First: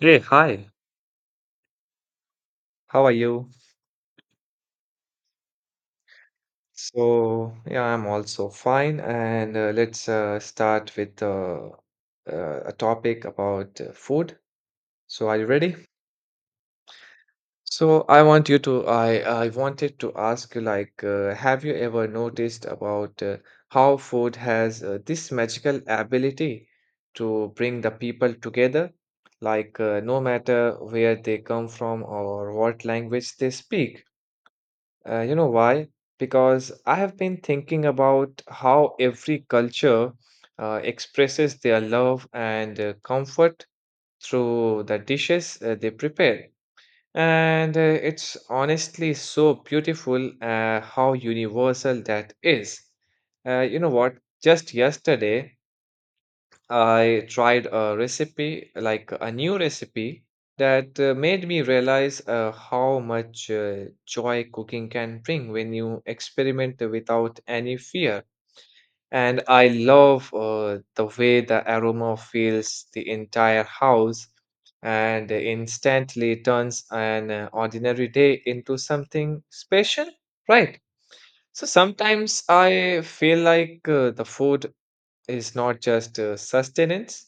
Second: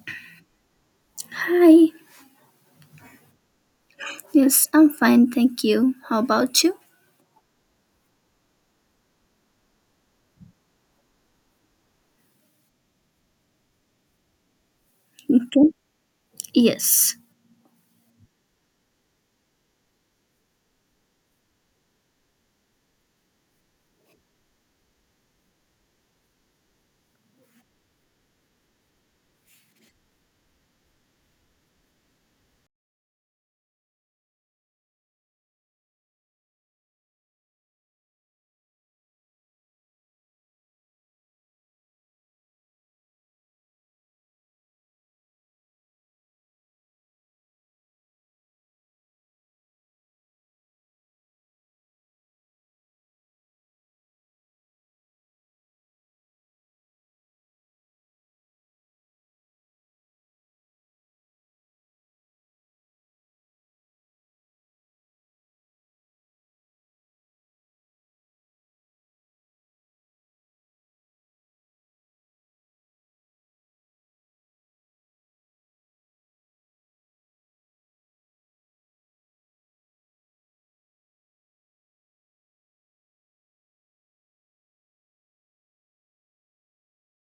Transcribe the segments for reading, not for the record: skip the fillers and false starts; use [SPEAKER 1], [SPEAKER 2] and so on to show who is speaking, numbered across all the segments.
[SPEAKER 1] Hey, hi.
[SPEAKER 2] Hi.
[SPEAKER 1] How are you?
[SPEAKER 2] Yes, I'm fine, thank you. How about you?
[SPEAKER 1] So, yeah, I'm also fine. And let's start with a topic about food. So, are you
[SPEAKER 2] Okay.
[SPEAKER 1] ready?
[SPEAKER 2] Yes,
[SPEAKER 1] So, I wanted to ask you, like, have you ever noticed about how food has this magical ability to bring the people together? Like, no matter where they come from or what language they speak. You know why? Because I have been thinking about how every culture expresses their love and comfort through the dishes they prepare. And it's honestly so beautiful how universal that is. You know what? Just yesterday, I tried a recipe, like a new recipe, that made me realize how much joy cooking can bring when you experiment without any fear. And I love the way the aroma fills the entire house and instantly turns an ordinary day into something special, right? So sometimes I feel like the food is not just sustenance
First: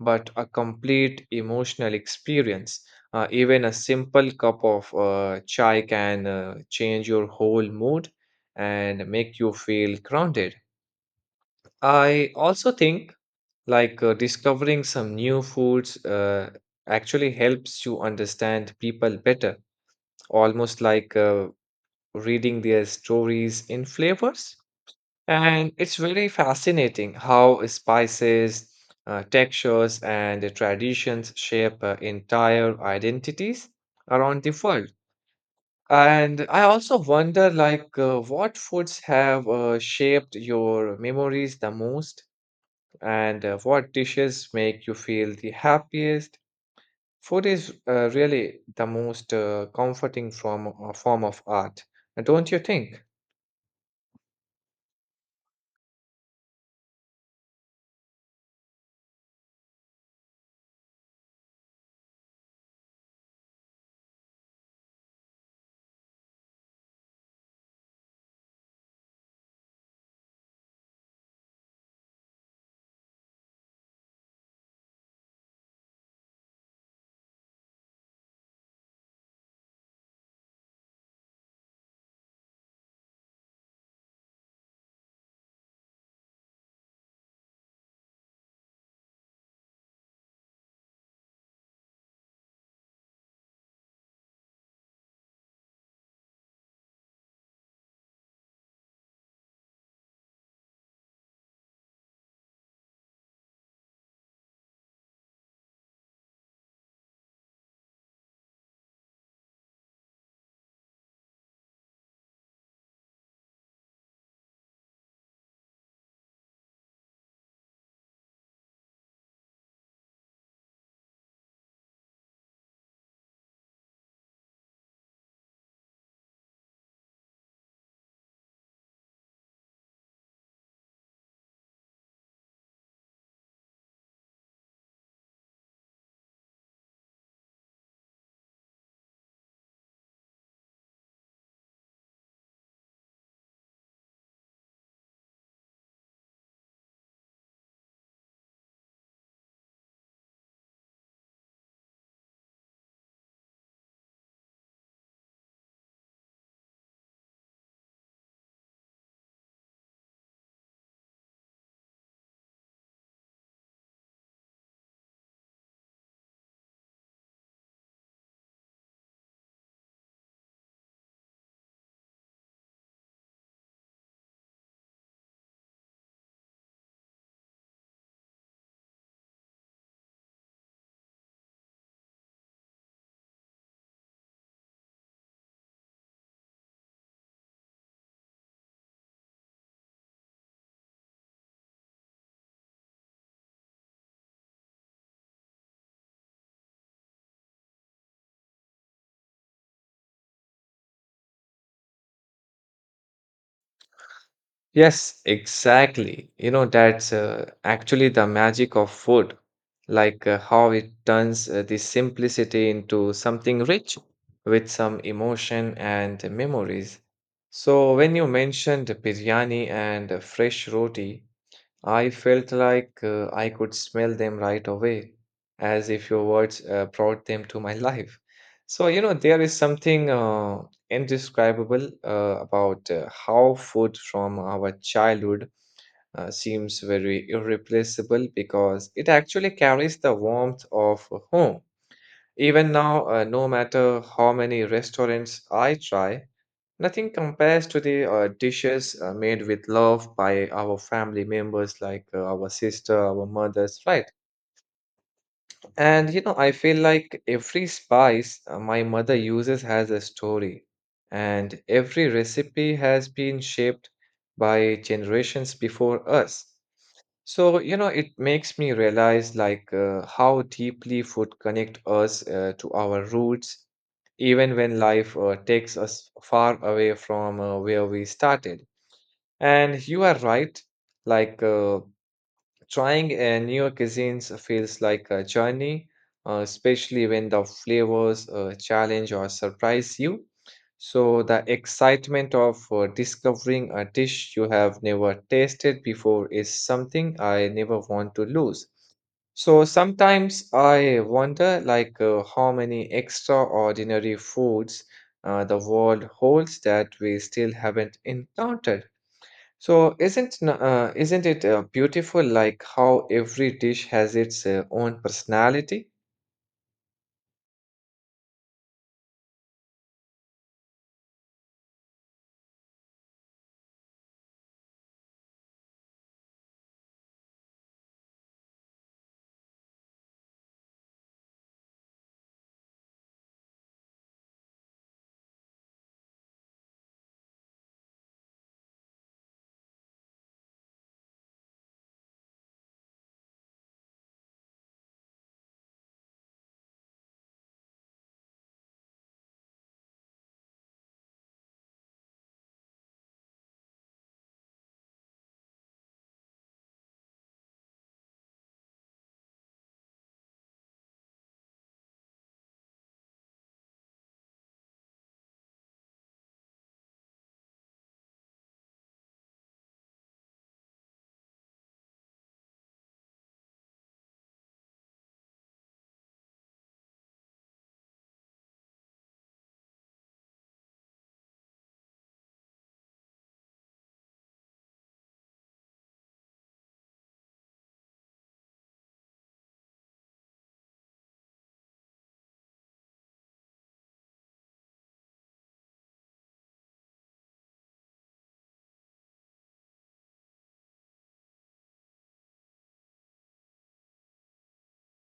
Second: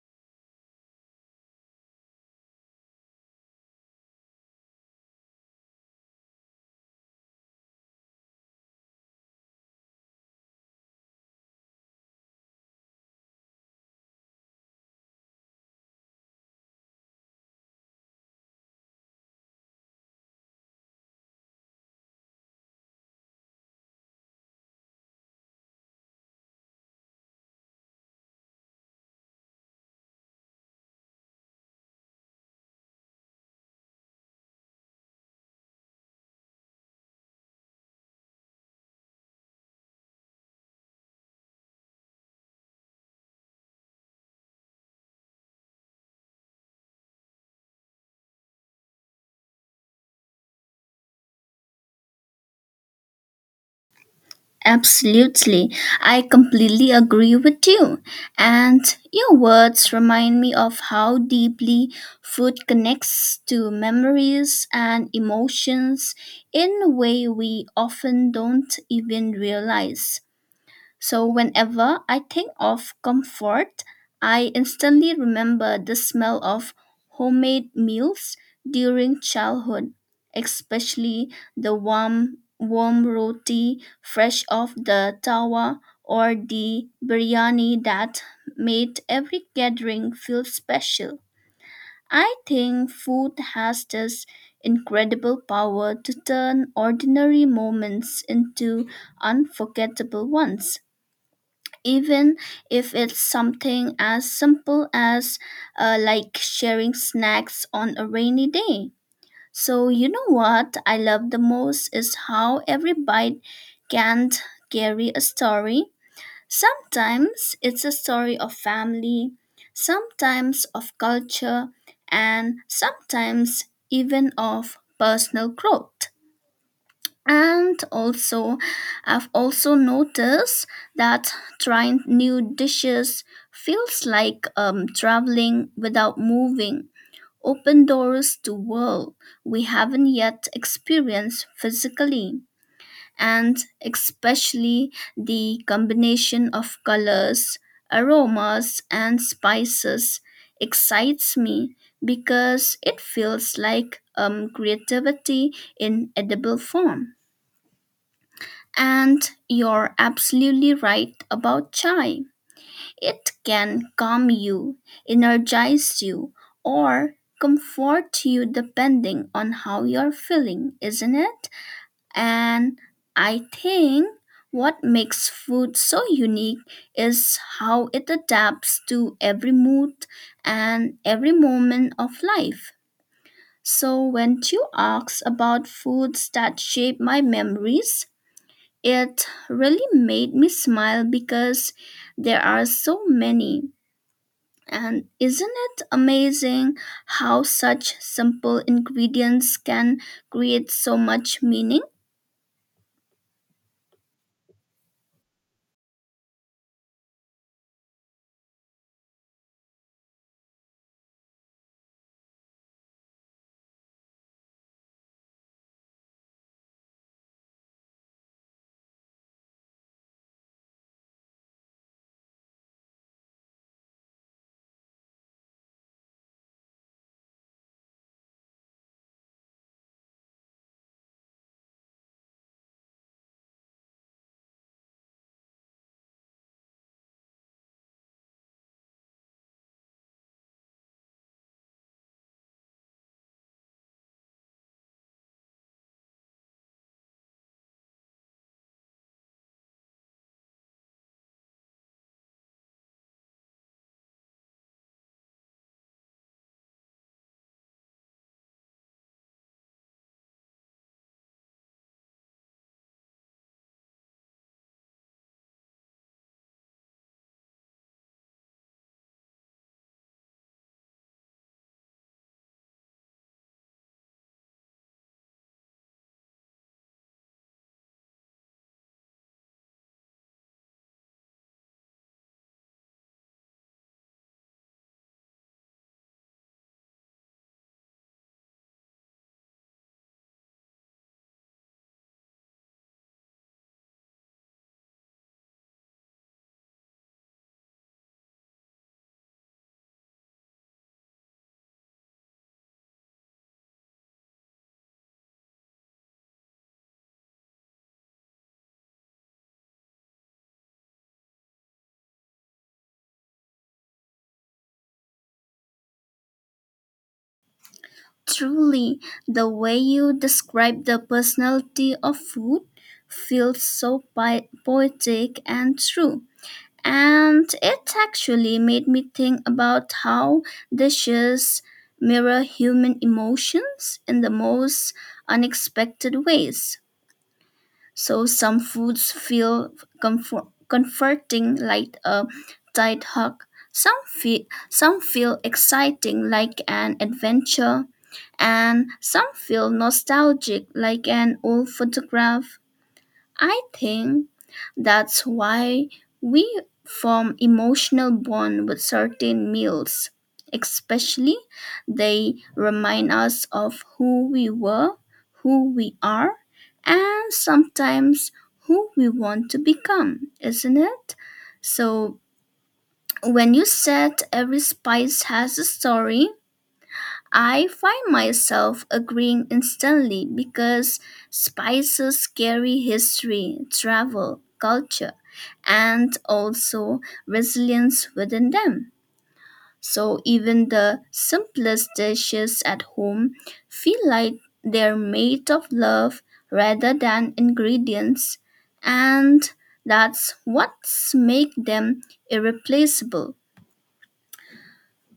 [SPEAKER 1] but a complete emotional experience. Even a simple cup of chai can change your whole mood and make you feel grounded. I also think like discovering some new foods actually helps you understand people better, almost like reading their stories in flavors. And it's really fascinating how spices, textures, and the traditions shape entire identities around the world. And I also wonder, like, what foods have shaped your memories the most, and what dishes make you feel the happiest. Food is really the most comforting form of art, don't you think?
[SPEAKER 2] absolutely. I completely agree with you. And your words remind me of how deeply food connects to memories and emotions in a way we often don't even realize. So whenever I think of comfort, I instantly remember the smell of homemade meals during childhood, especially the warm roti fresh off the tawa, or the biryani that made every gathering feel special. I think food has this incredible power to turn ordinary moments into unforgettable ones, even if it's something as simple as like sharing snacks on a rainy day. So, you know what I love the most is how every bite can carry a story. Sometimes it's a story of family, sometimes of culture, and sometimes even of personal growth. And also, I've also noticed that trying new dishes feels like traveling without moving, open doors to world we haven't yet experienced physically. And especially, the combination of colors, aromas and spices excites me because it feels like creativity in edible form. And you're absolutely right about chai. It can calm you, energize you, or comfort you depending on how you're feeling, isn't it? And I think what makes food so unique is how it adapts to every mood and every moment of life. So, when you ask about foods that shape my memories, it really made me smile because there are so many. And isn't it amazing how such simple ingredients can create so much meaning?
[SPEAKER 1] Yes, exactly. You know, that's actually the magic of food, like how it turns the simplicity into something rich with some emotion and memories. So, when you mentioned biryani and fresh roti, I felt like I could smell them right away, as if your words brought them to my life. So, you know, there is something indescribable about how food from our childhood seems very irreplaceable because it actually carries the warmth of home. Even now, no matter how many restaurants I try, nothing compares to the dishes made with love by our family members, like our sister, our mothers, right? And you know, I feel like every spice my mother uses has a story, and every recipe has been shaped by generations before us. So, you know, it makes me realize like how deeply food connect us to our roots, even when life takes us far away from where we started. And you are right, like trying newer cuisines feels like a journey, especially when the flavors challenge or surprise you. So, the excitement of discovering a dish you have never tasted before is something I never want to lose. So sometimes I wonder, like, how many extraordinary foods the world holds that we still haven't encountered. So isn't it beautiful like how every dish has its own personality?
[SPEAKER 2] Truly, the way you describe the personality of food feels so poetic and true. And it actually made me think about how dishes mirror human emotions in the most unexpected ways. So some foods feel comforting like a tight hug. Some feel, some feel exciting like an adventure, and some feel nostalgic like an old photograph. I think that's why we form emotional bond with certain meals. Especially, they remind us of who we were, who we are, and sometimes who we want to become, isn't it? So, when you said every spice has a story, I find myself agreeing instantly because Spicer's scary history, travel, culture, and also resilience within them. So even the simplest dishes at home feel like they're made of love rather than ingredients, and that's what makes them irreplaceable.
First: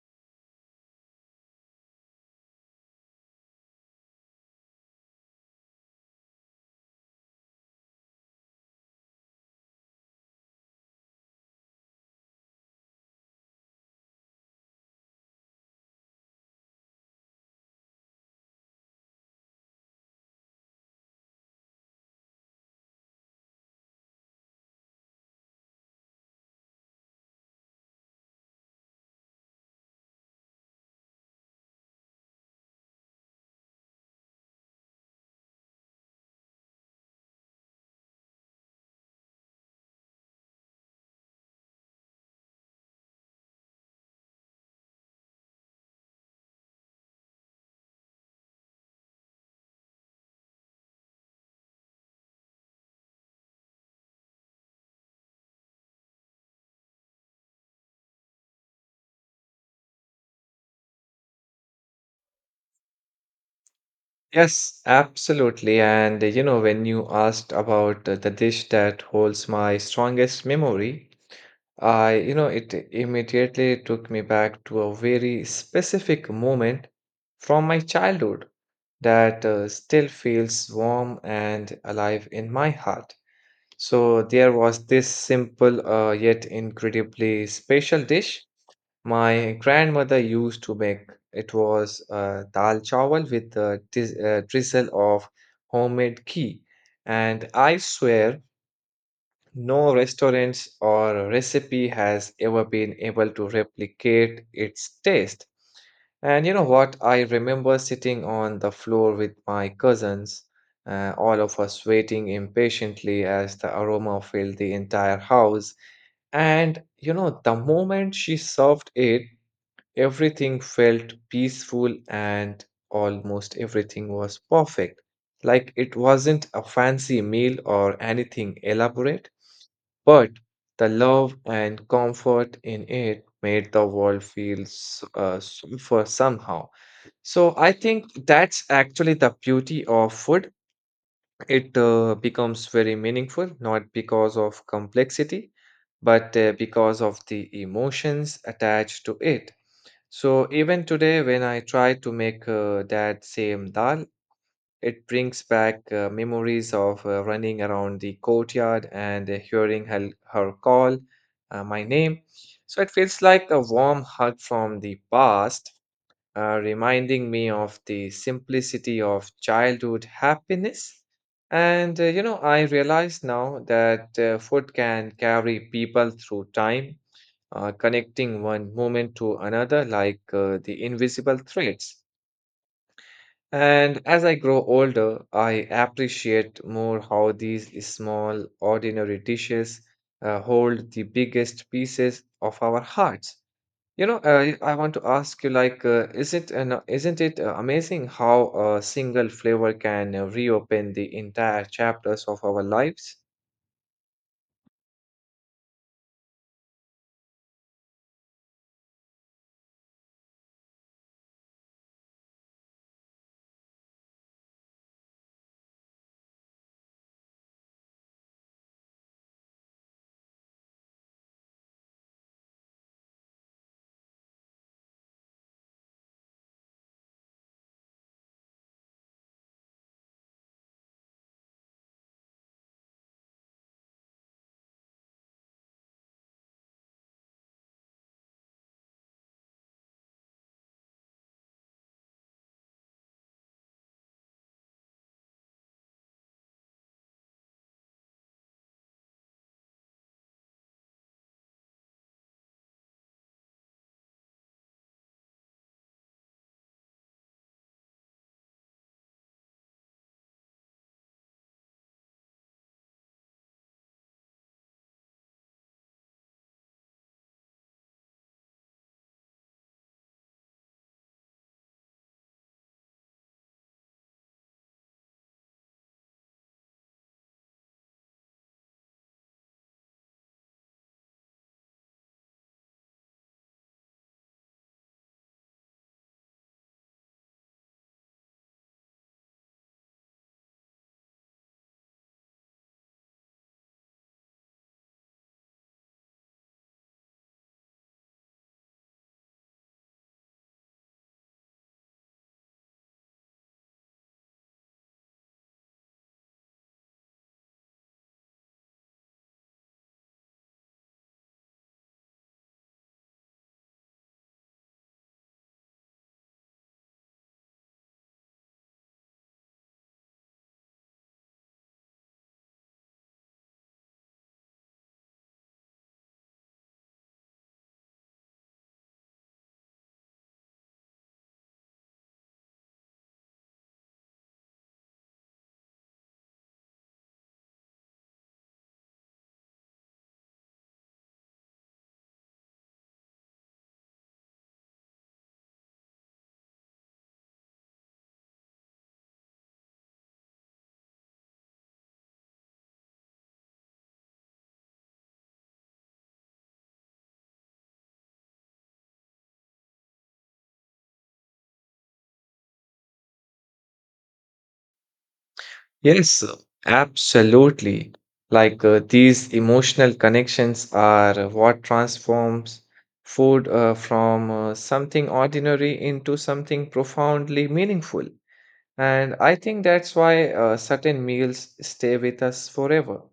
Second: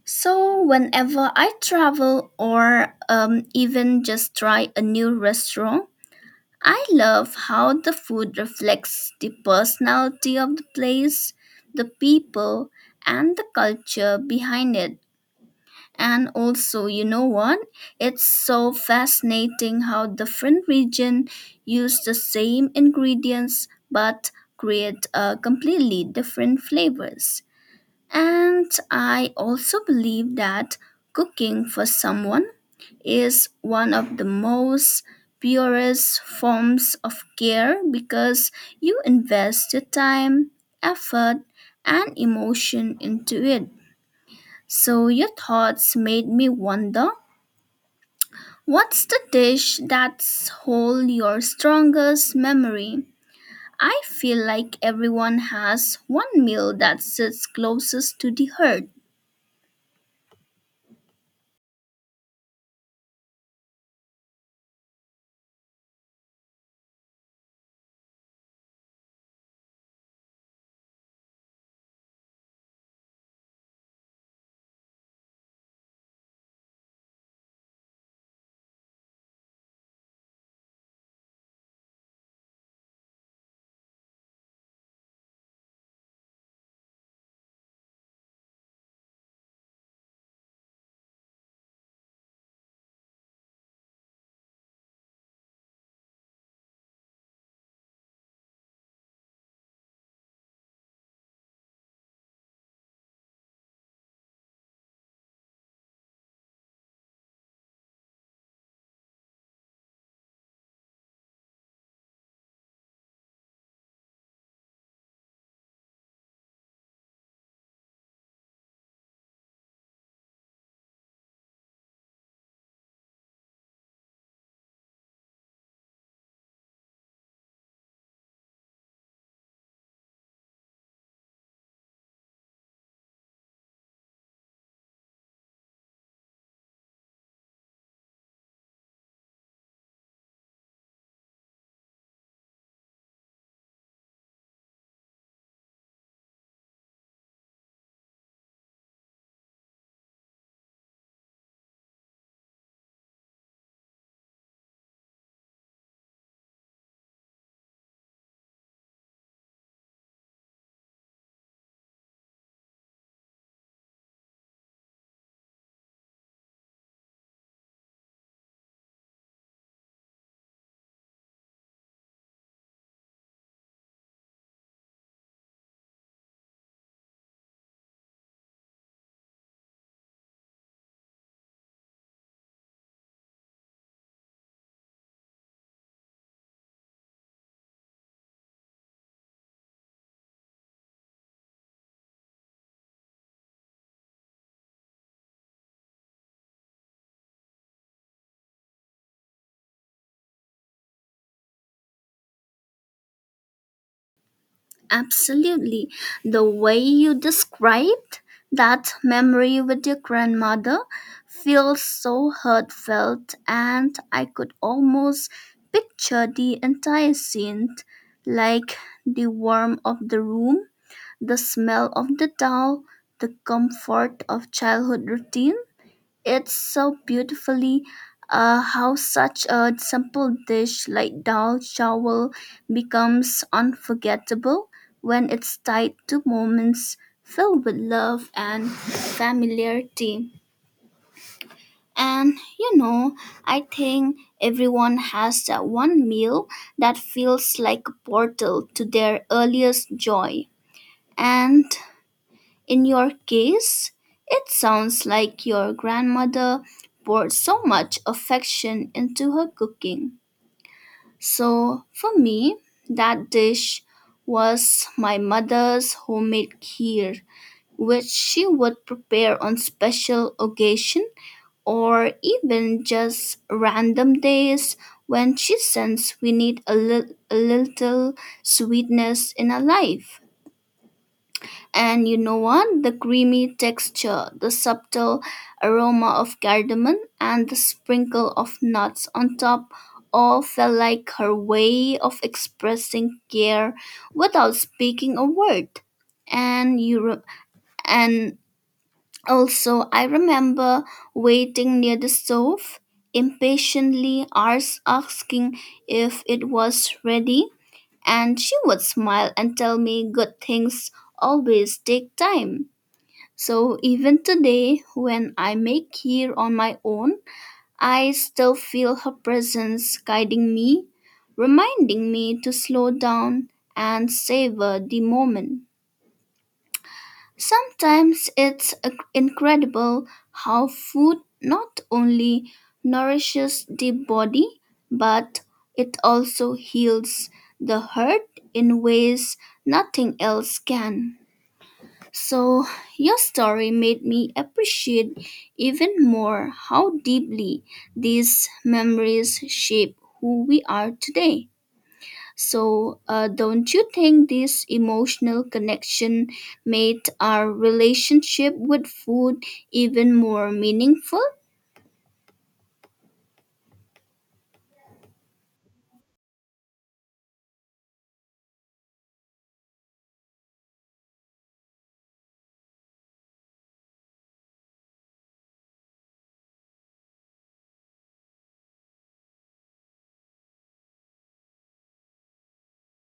[SPEAKER 2] So, whenever I travel or even just try a new restaurant, I love how the food reflects the personality of the place, the people, and the culture behind it. And also, you know what? It's so fascinating how different regions use the same ingredients but create completely different flavors. And I also believe that cooking for someone is one of the most purest forms of care because you invest your time, effort, and emotion into it. So your thoughts made me wonder, what's the dish that's hold your strongest memory? I feel like everyone has one meal that sits closest to the heart.
[SPEAKER 1] Yes, absolutely. And you know, when you asked about the dish that holds my strongest memory, it immediately took me back to a very specific moment from my childhood that still feels warm and alive in my heart. So there was this simple yet incredibly special dish my grandmother used to make. It was dal chawal with a drizzle of homemade ghee. And I swear no restaurants or recipe has ever been able to replicate its taste. And you know what? I remember sitting on the floor with my cousins, all of us waiting impatiently as the aroma filled the entire house. And you know, the moment she served it, everything felt peaceful and almost everything was perfect. Like it wasn't a fancy meal or anything elaborate, but the love and comfort in it made the world feel safer somehow. So I think that's actually the beauty of food. It becomes very meaningful, not because of complexity, but because of the emotions attached to it. So even today, when I try to make that same dal, it brings back memories of running around the courtyard and hearing her call my name. So it feels like a warm hug from the past, reminding me of the simplicity of childhood happiness. And you know, I realize now that food can carry people through time, connecting one moment to another like the invisible threads. And as I grow older, I appreciate more how these small, ordinary dishes hold the biggest pieces of our hearts. You know, I want to ask you, like, isn't it amazing how a single flavor can reopen the entire chapters of our lives?
[SPEAKER 2] Absolutely. The way you described that memory with your grandmother feels so heartfelt, and I could almost picture the entire scene, like the warmth of the room, the smell of the towel, the comfort of childhood routine. It's so beautifully how such a simple dish like dal chawal becomes unforgettable when it's tied to moments filled with love and familiarity. And you know, I think everyone has that one meal that feels like a portal to their earliest joy. And in your case, it sounds like your grandmother poured so much affection into her cooking. So, for me, that dish was my mother's homemade kheer, which she would prepare on special occasion or even just random days when she sensed we need a little sweetness in our life. And you know what? The creamy texture, the subtle aroma of cardamom, and the sprinkle of nuts on top all felt like her way of expressing care without speaking a word. And you re- and also I remember waiting near the stove, impatiently asking if it was ready, and she would smile and tell me good things always take time. So even today, when I make here on my own, I still feel her presence guiding me, reminding me to slow down and savor the moment. Sometimes it's incredible how food not only nourishes the body, but it also heals the hurt in ways nothing else can. So, your story made me appreciate even more how deeply these memories shape who we are today. So, don't you think this emotional connection made our relationship with food even more meaningful?
[SPEAKER 1] Yes, absolutely. Like these emotional connections are what transforms food from something ordinary into something profoundly meaningful. And I think that's why certain meals stay with us forever.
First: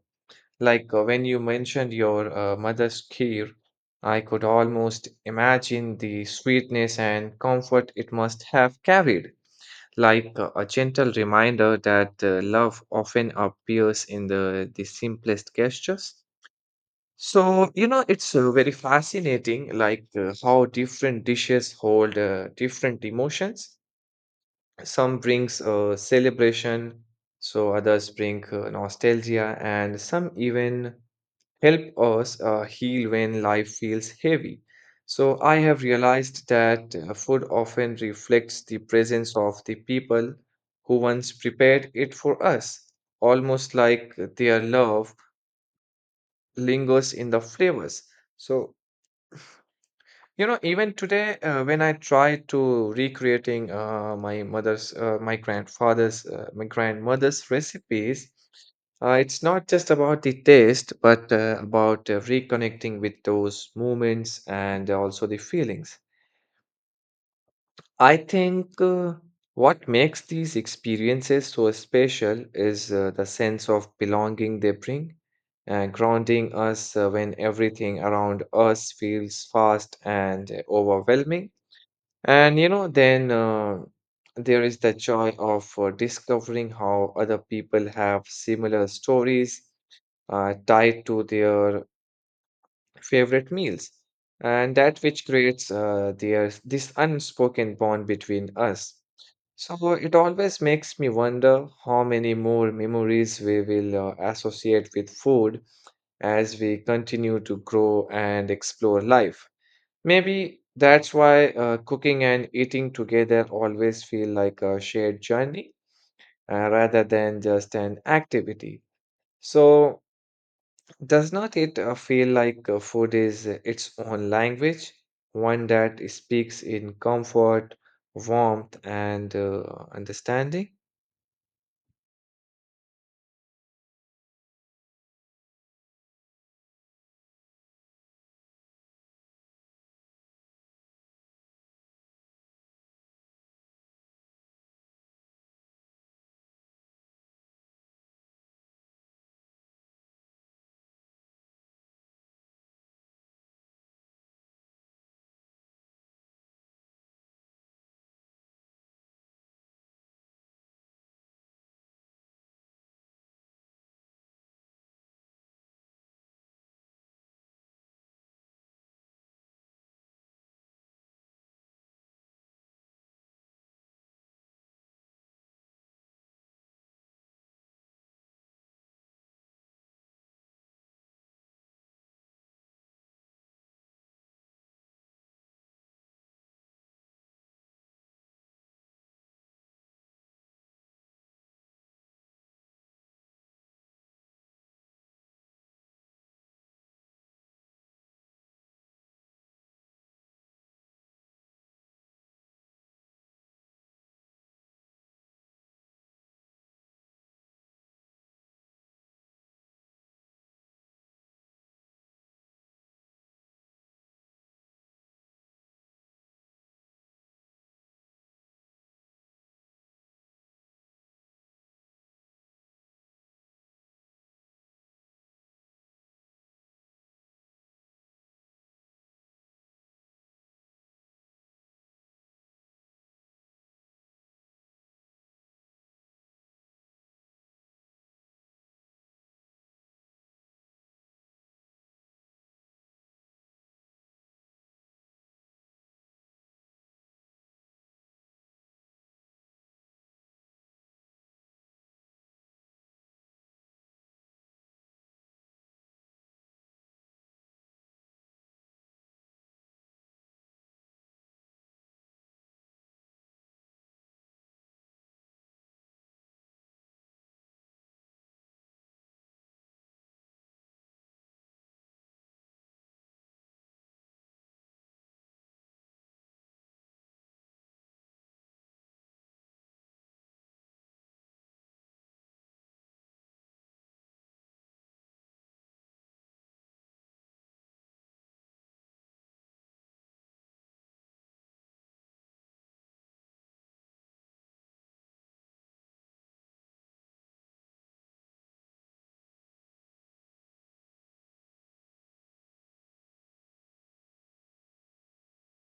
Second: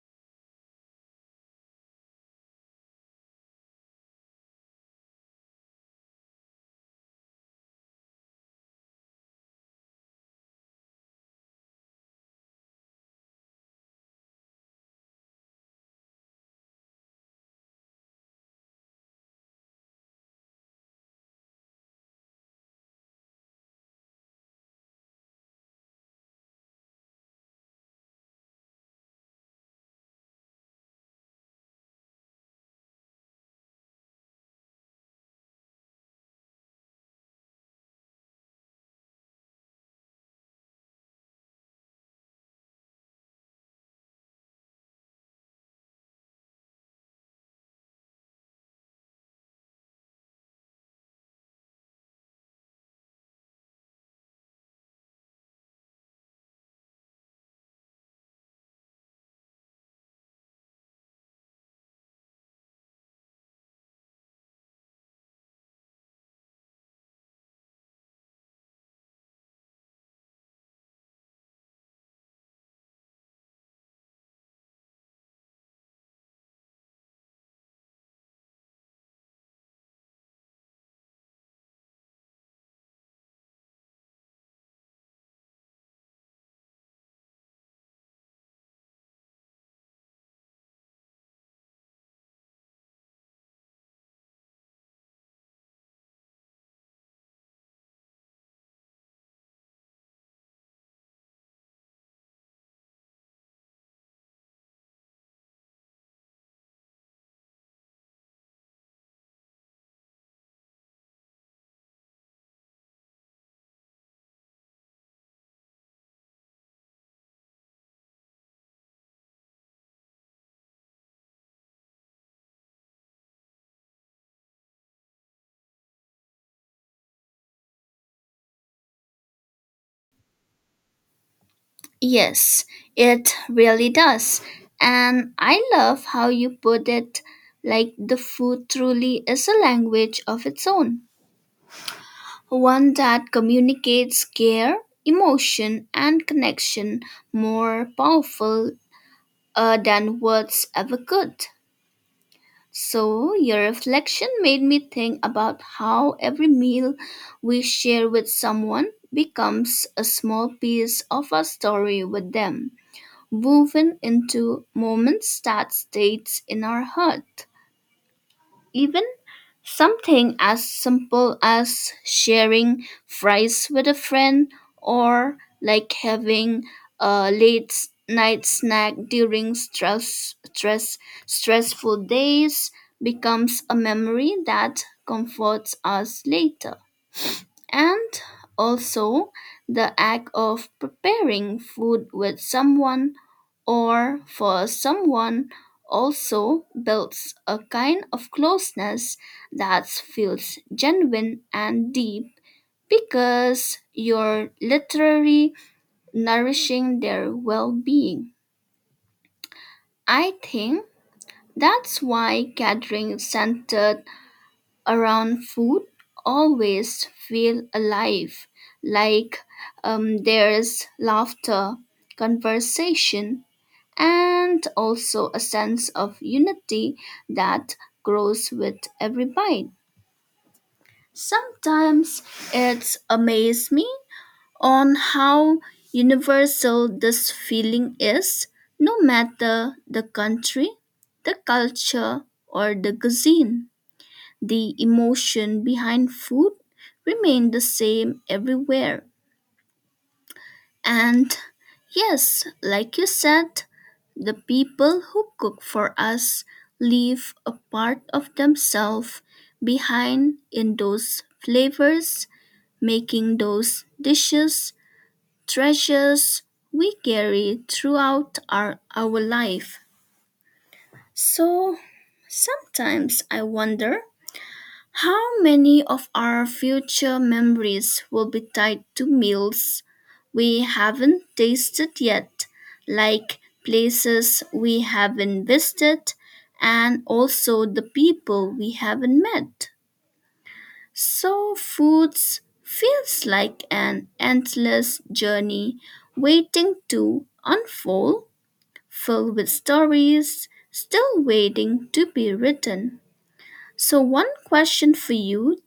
[SPEAKER 1] Like when you mentioned your mother's kheer, I could almost imagine the sweetness and comfort it must have carried, like a gentle reminder that love often appears in the simplest gestures. So, you know, it's very fascinating, like how different dishes hold different emotions. Some brings celebration, so others bring nostalgia, and some even help us heal when life feels heavy. So, I have realized that food often reflects the presence of the people who once prepared it for us, almost like their love lingers in the flavors. So, you know, even today, when I try to recreating my mother's, my grandfather's, my grandmother's recipes, it's not just about the taste, but about reconnecting with those moments and also the feelings. I think what makes these experiences so special is the sense of belonging they bring, grounding us when everything around us feels fast and overwhelming. And you know, then there is the joy of discovering how other people have similar stories tied to their favorite meals, and that which creates their this unspoken bond between us. So it always makes me wonder how many more memories we will associate with food as we continue to grow and explore life. Maybe that's why cooking and eating together always feel like a shared journey rather than just an activity. So, does not it feel like food is its own language, one that speaks in comfort, warmth, and understanding?
[SPEAKER 2] Yes, it really does. And I love how you put it, like the food truly is a language of its own, one that communicates care, emotion, and connection more powerful than words ever could. So, your reflection made me think about how every meal we share with someone becomes a small piece of our story with them, woven into moments that stays in our heart. Even something as simple as sharing fries with a friend or like having a night snack during stressful days becomes a memory that comforts us later. And also, the act of preparing food with someone or for someone also builds a kind of closeness that feels genuine and deep because you're literally nourishing their well-being. I think that's why gathering centered around food always feel alive, like there's laughter, conversation, and also a sense of unity that grows with every bite. Sometimes it's amaze me on how universal this feeling is, no matter the country, the culture, or the cuisine. The emotion behind food remained the same everywhere. And yes, like you said, the people who cook for us leave a part of themselves behind in those flavors, making those dishes treasures we carry throughout our life. So sometimes I wonder, how many of our future memories will be tied to meals we haven't tasted yet, like places we haven't visited, and also the people we haven't met? So, foods feels like an endless journey waiting to unfold, filled with stories still waiting to be written. So, one question for you,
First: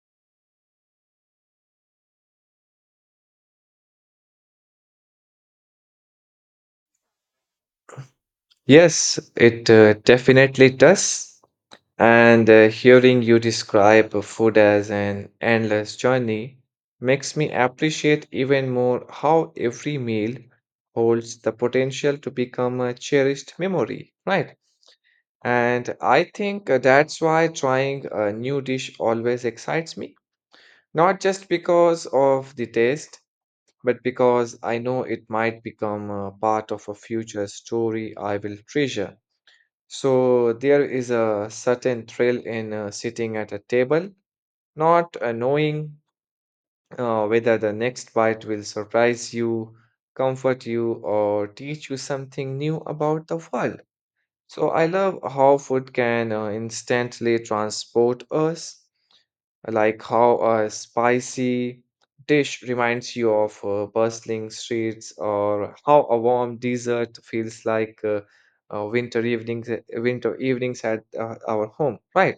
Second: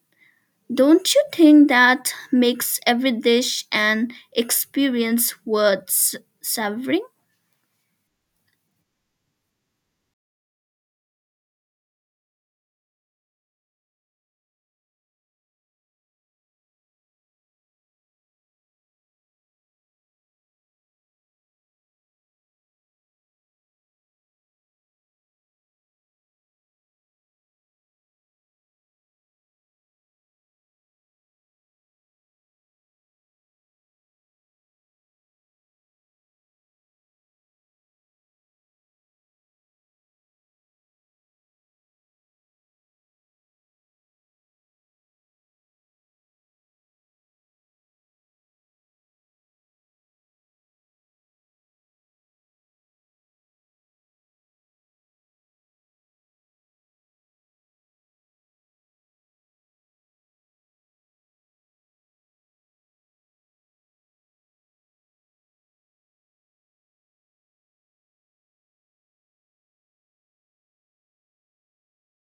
[SPEAKER 2] don't you think that makes every dish an experience worth savoring?
[SPEAKER 1] Yes, it definitely does. And hearing you describe food as an endless journey makes me appreciate even more how every meal holds the potential to become a cherished memory, right? And I think that's why trying a new dish always excites me, not just because of the taste, but because I know it might become a part of a future story I will treasure. So there is a certain thrill in sitting at a table, not knowing whether the next bite will surprise you, comfort you, or teach you something new about the world. So I love how food can instantly transport us, like how a spicy dish reminds you of bustling streets, or how a warm dessert feels like winter evenings at our home, right?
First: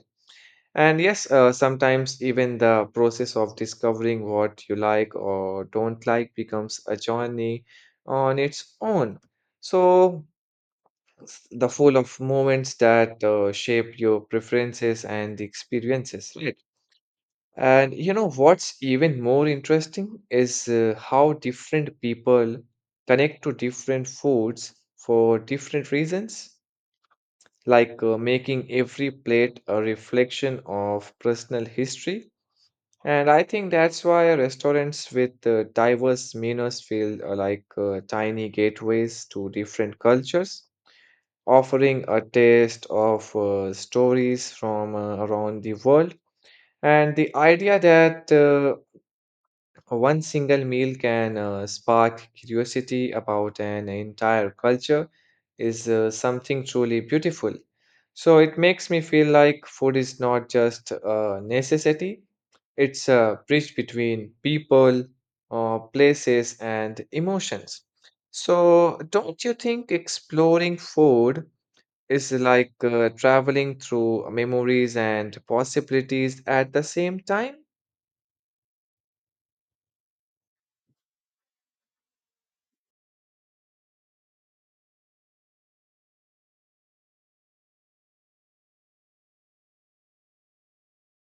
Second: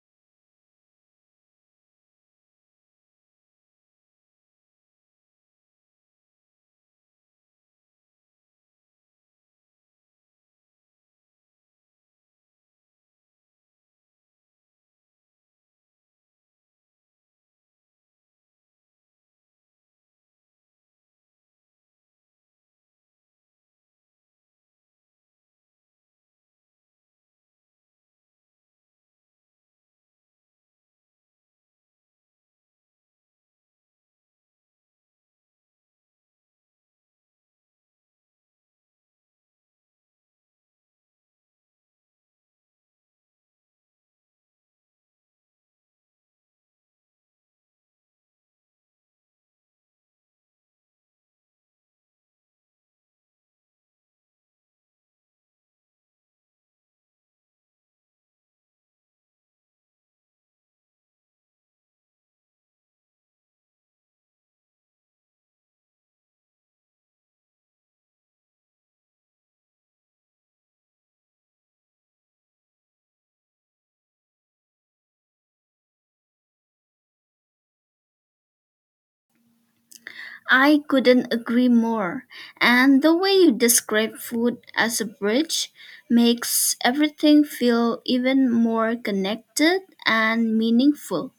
[SPEAKER 1] And yes, sometimes even the process of discovering what you like or don't like becomes a journey on its own. So, the full of moments that shape your preferences and experiences, right? And you know what's even more interesting is how different people connect to different foods for different reasons, like making every plate a reflection of personal history. And I think that's why restaurants with diverse menus feel like tiny gateways to different cultures, offering a taste of stories from around the world. And the idea that one single meal can spark curiosity about an entire culture is something truly beautiful. So it makes me feel like food is not just a necessity, it's a bridge between people, places, and emotions. So, don't you think exploring food is like traveling through memories and possibilities at the same time?
[SPEAKER 2] I couldn't agree more. And the way you describe food as a bridge makes everything feel even more connected and meaningful.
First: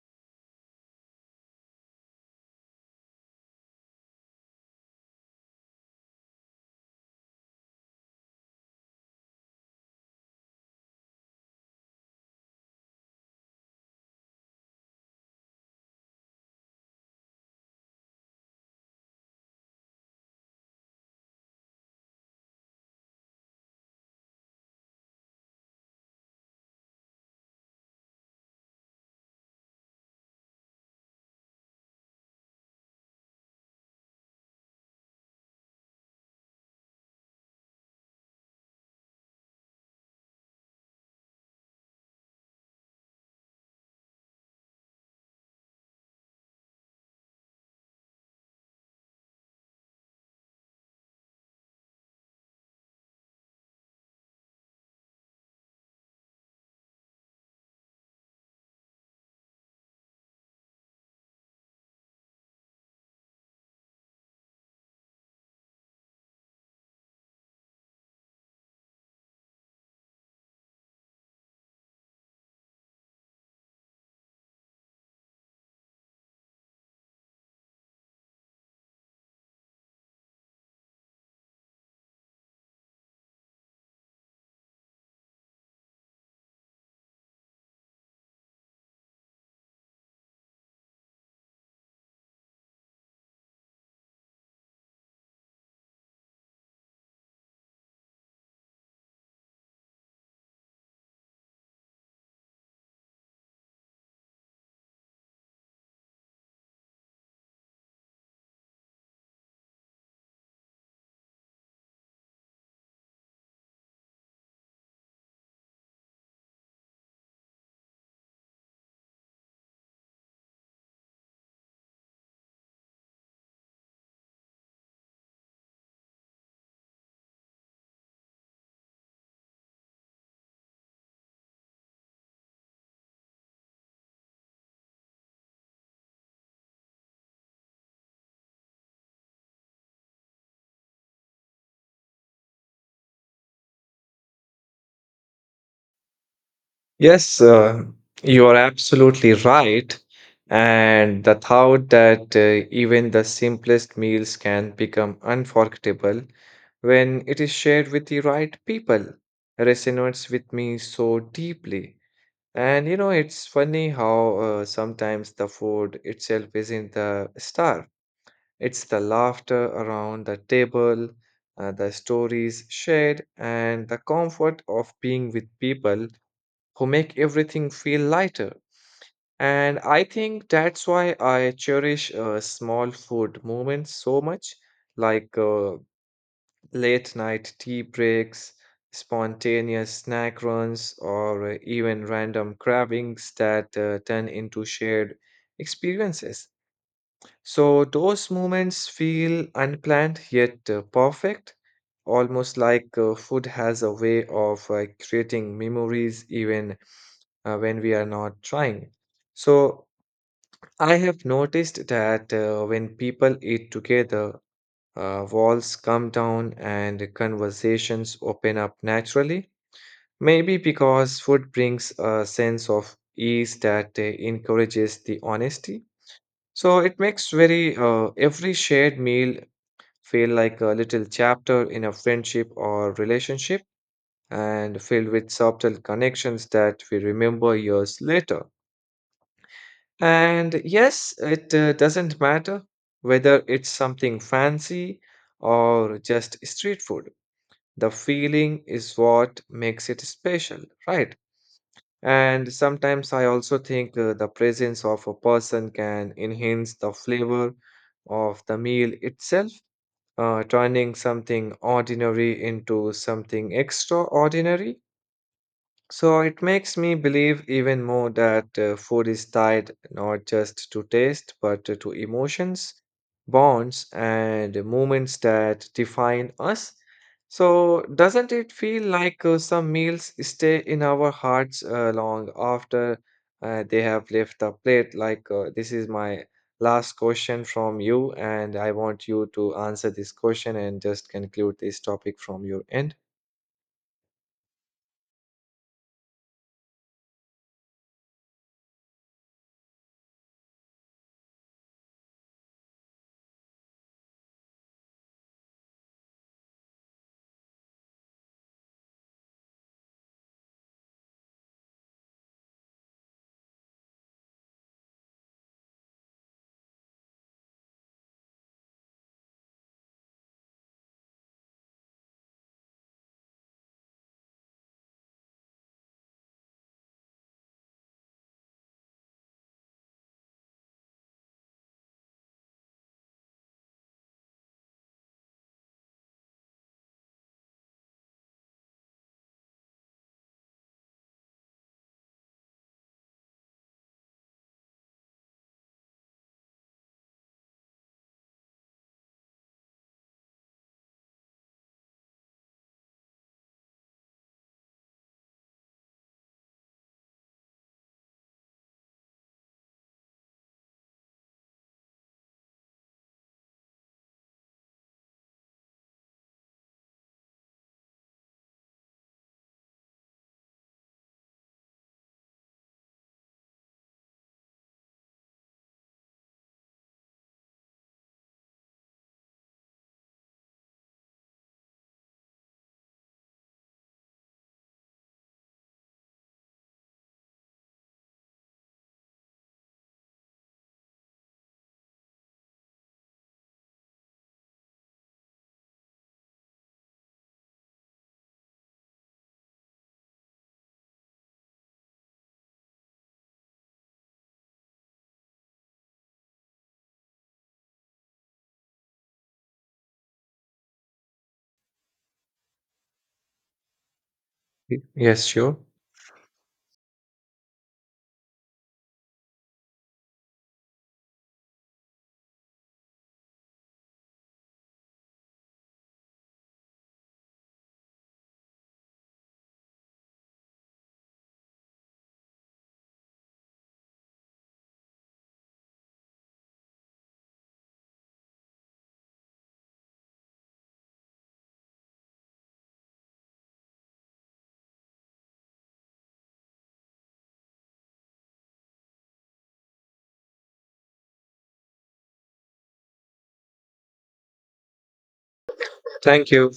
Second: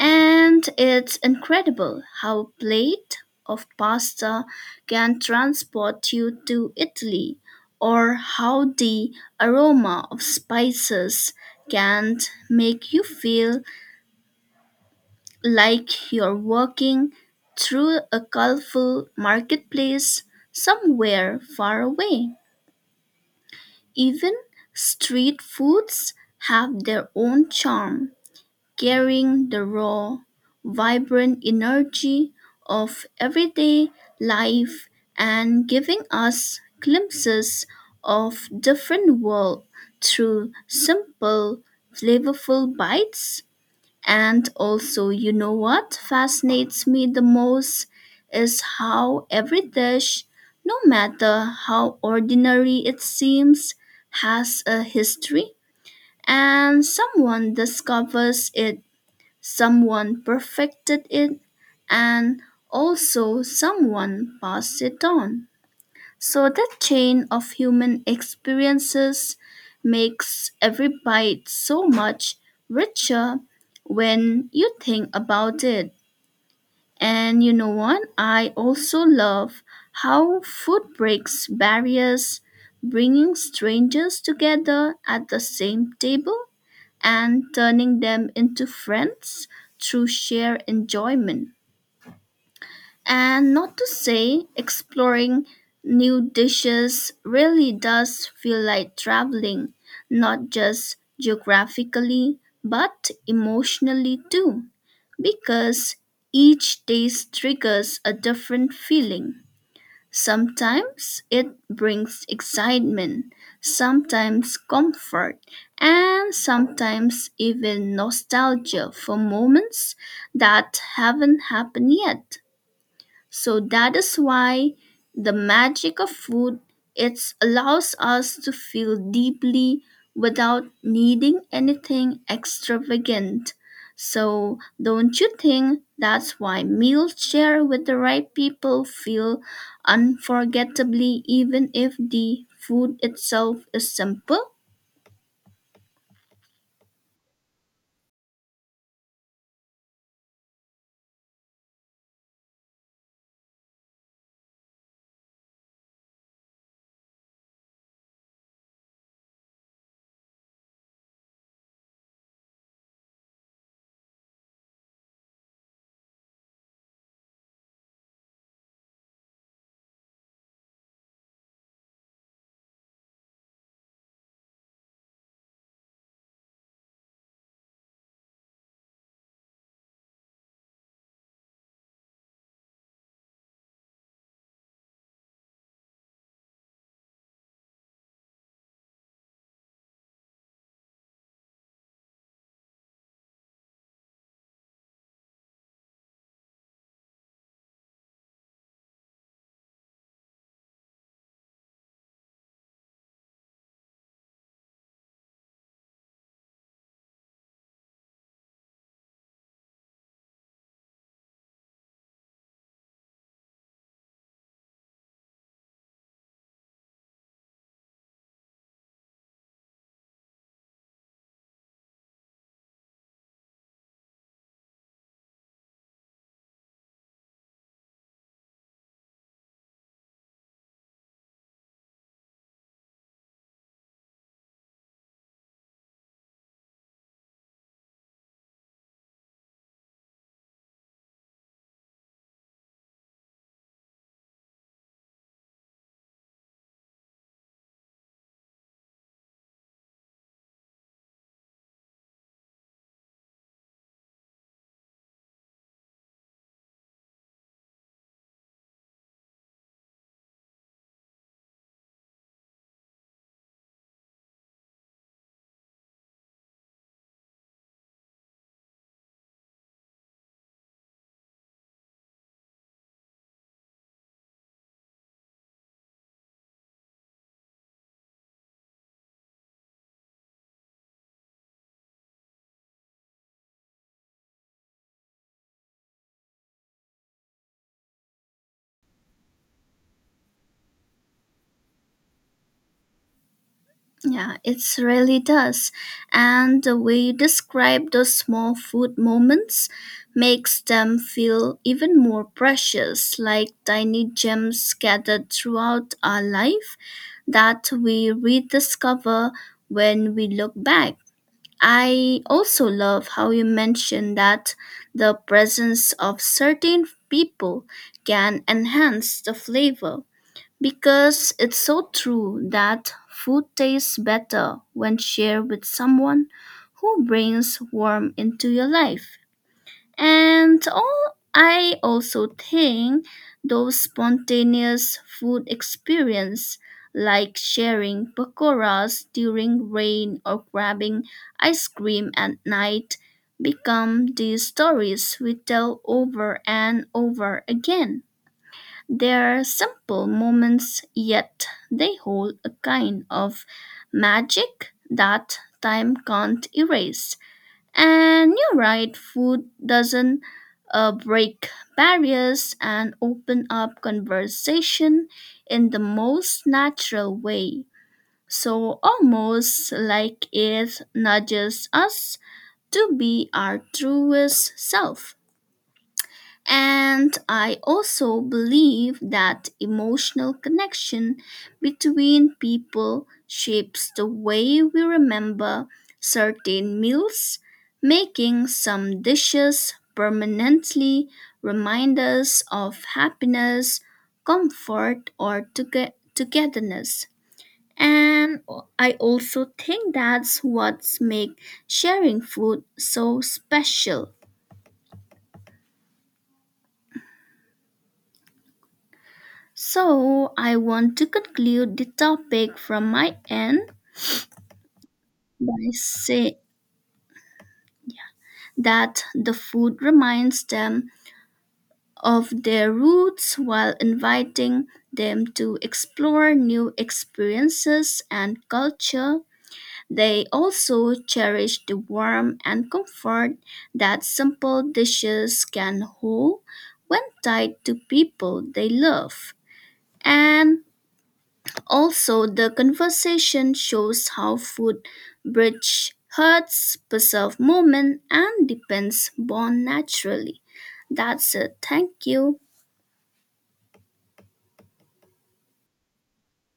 [SPEAKER 2] And it's incredible how a plate of pasta can transport you to Italy, or how the aroma of spices can make you feel like you're walking through a colorful marketplace somewhere far away. Even street foods have their own charm, carrying the raw, vibrant energy of everyday life and giving us glimpses of different world through simple, flavorful bites. And also, you know what fascinates me the most is how every dish, no matter how ordinary it seems, has a history, and someone discovers it, someone perfected it, and also someone passed it on. So that chain of human experiences makes every bite so much richer when you think about it. And you know what? I also love how food breaks barriers, bringing strangers together at the same table and turning them into friends through shared enjoyment. And not to say exploring new dishes really does feel like traveling, not just geographically, but emotionally too, because each taste triggers a different feeling. Sometimes it brings excitement, sometimes comfort, and sometimes even nostalgia for moments that haven't happened yet. So that is why the magic of food, it allows us to feel deeply without needing anything extravagant. So don't you think that's why meals shared with the right people feel unforgettably even if the food itself is simple?
[SPEAKER 1] Yes, you are absolutely right. And the thought that even the simplest meals can become unforgettable when it is shared with the right people resonates with me so deeply. And you know, it's funny how sometimes the food itself isn't the star, it's the laughter around the table, the stories shared, and the comfort of being with people who make everything feel lighter. And I think that's why I cherish small food moments so much, like late night tea breaks, spontaneous snack runs, or even random cravings that turn into shared experiences. So those moments feel unplanned yet perfect, almost like food has a way of creating memories even when we are not trying. So I have noticed that when people eat together, walls come down and conversations open up naturally. Maybe because food brings a sense of ease that encourages the honesty. So it makes very every shared meal feel like a little chapter in a friendship or relationship and filled with subtle connections that we remember years later. And yes, it doesn't matter whether it's something fancy or just street food. The feeling is what makes it special, right? And sometimes I also think the presence of a person can enhance the flavor of the meal itself, turning something ordinary into something extraordinary. So it makes me believe even more that food is tied not just to taste but to emotions, bonds, and moments that define us. So doesn't it feel like some meals stay in our hearts long after they have left the plate? Like this is my last question from you, and I want you to answer this question and just conclude this topic from your end.
[SPEAKER 2] Yeah, it really does. And the way you describe those small food moments makes them feel even more precious, like tiny gems scattered throughout our life that we rediscover when we look back. I also love how you mentioned that the presence of certain people can enhance the flavor, because it's so true that food tastes better when shared with someone who brings warmth into your life. And all, I also think those spontaneous food experience like sharing pakoras during rain or grabbing ice cream at night become the stories we tell over and over again. They're simple moments, yet they hold a kind of magic that time can't erase. And you're right, food doesn't break barriers and open up conversation in the most natural way. So, almost like it nudges us to be our truest self. And I also believe that emotional connection between people shapes the way we remember certain meals, making some dishes permanently remind us of happiness, comfort, or togetherness. And I also think that's what makes sharing food so special. So, I want to conclude the topic from my end
[SPEAKER 1] Yes, sure.
[SPEAKER 2] by saying that the food reminds them of their roots while inviting them to explore new experiences and culture. They also cherish the warmth and comfort that simple dishes can hold when tied to people they love. And also, the conversation shows how food bridge hurts, preserve moment, and depends born naturally. That's it. Thank you.
[SPEAKER 1] Thank you.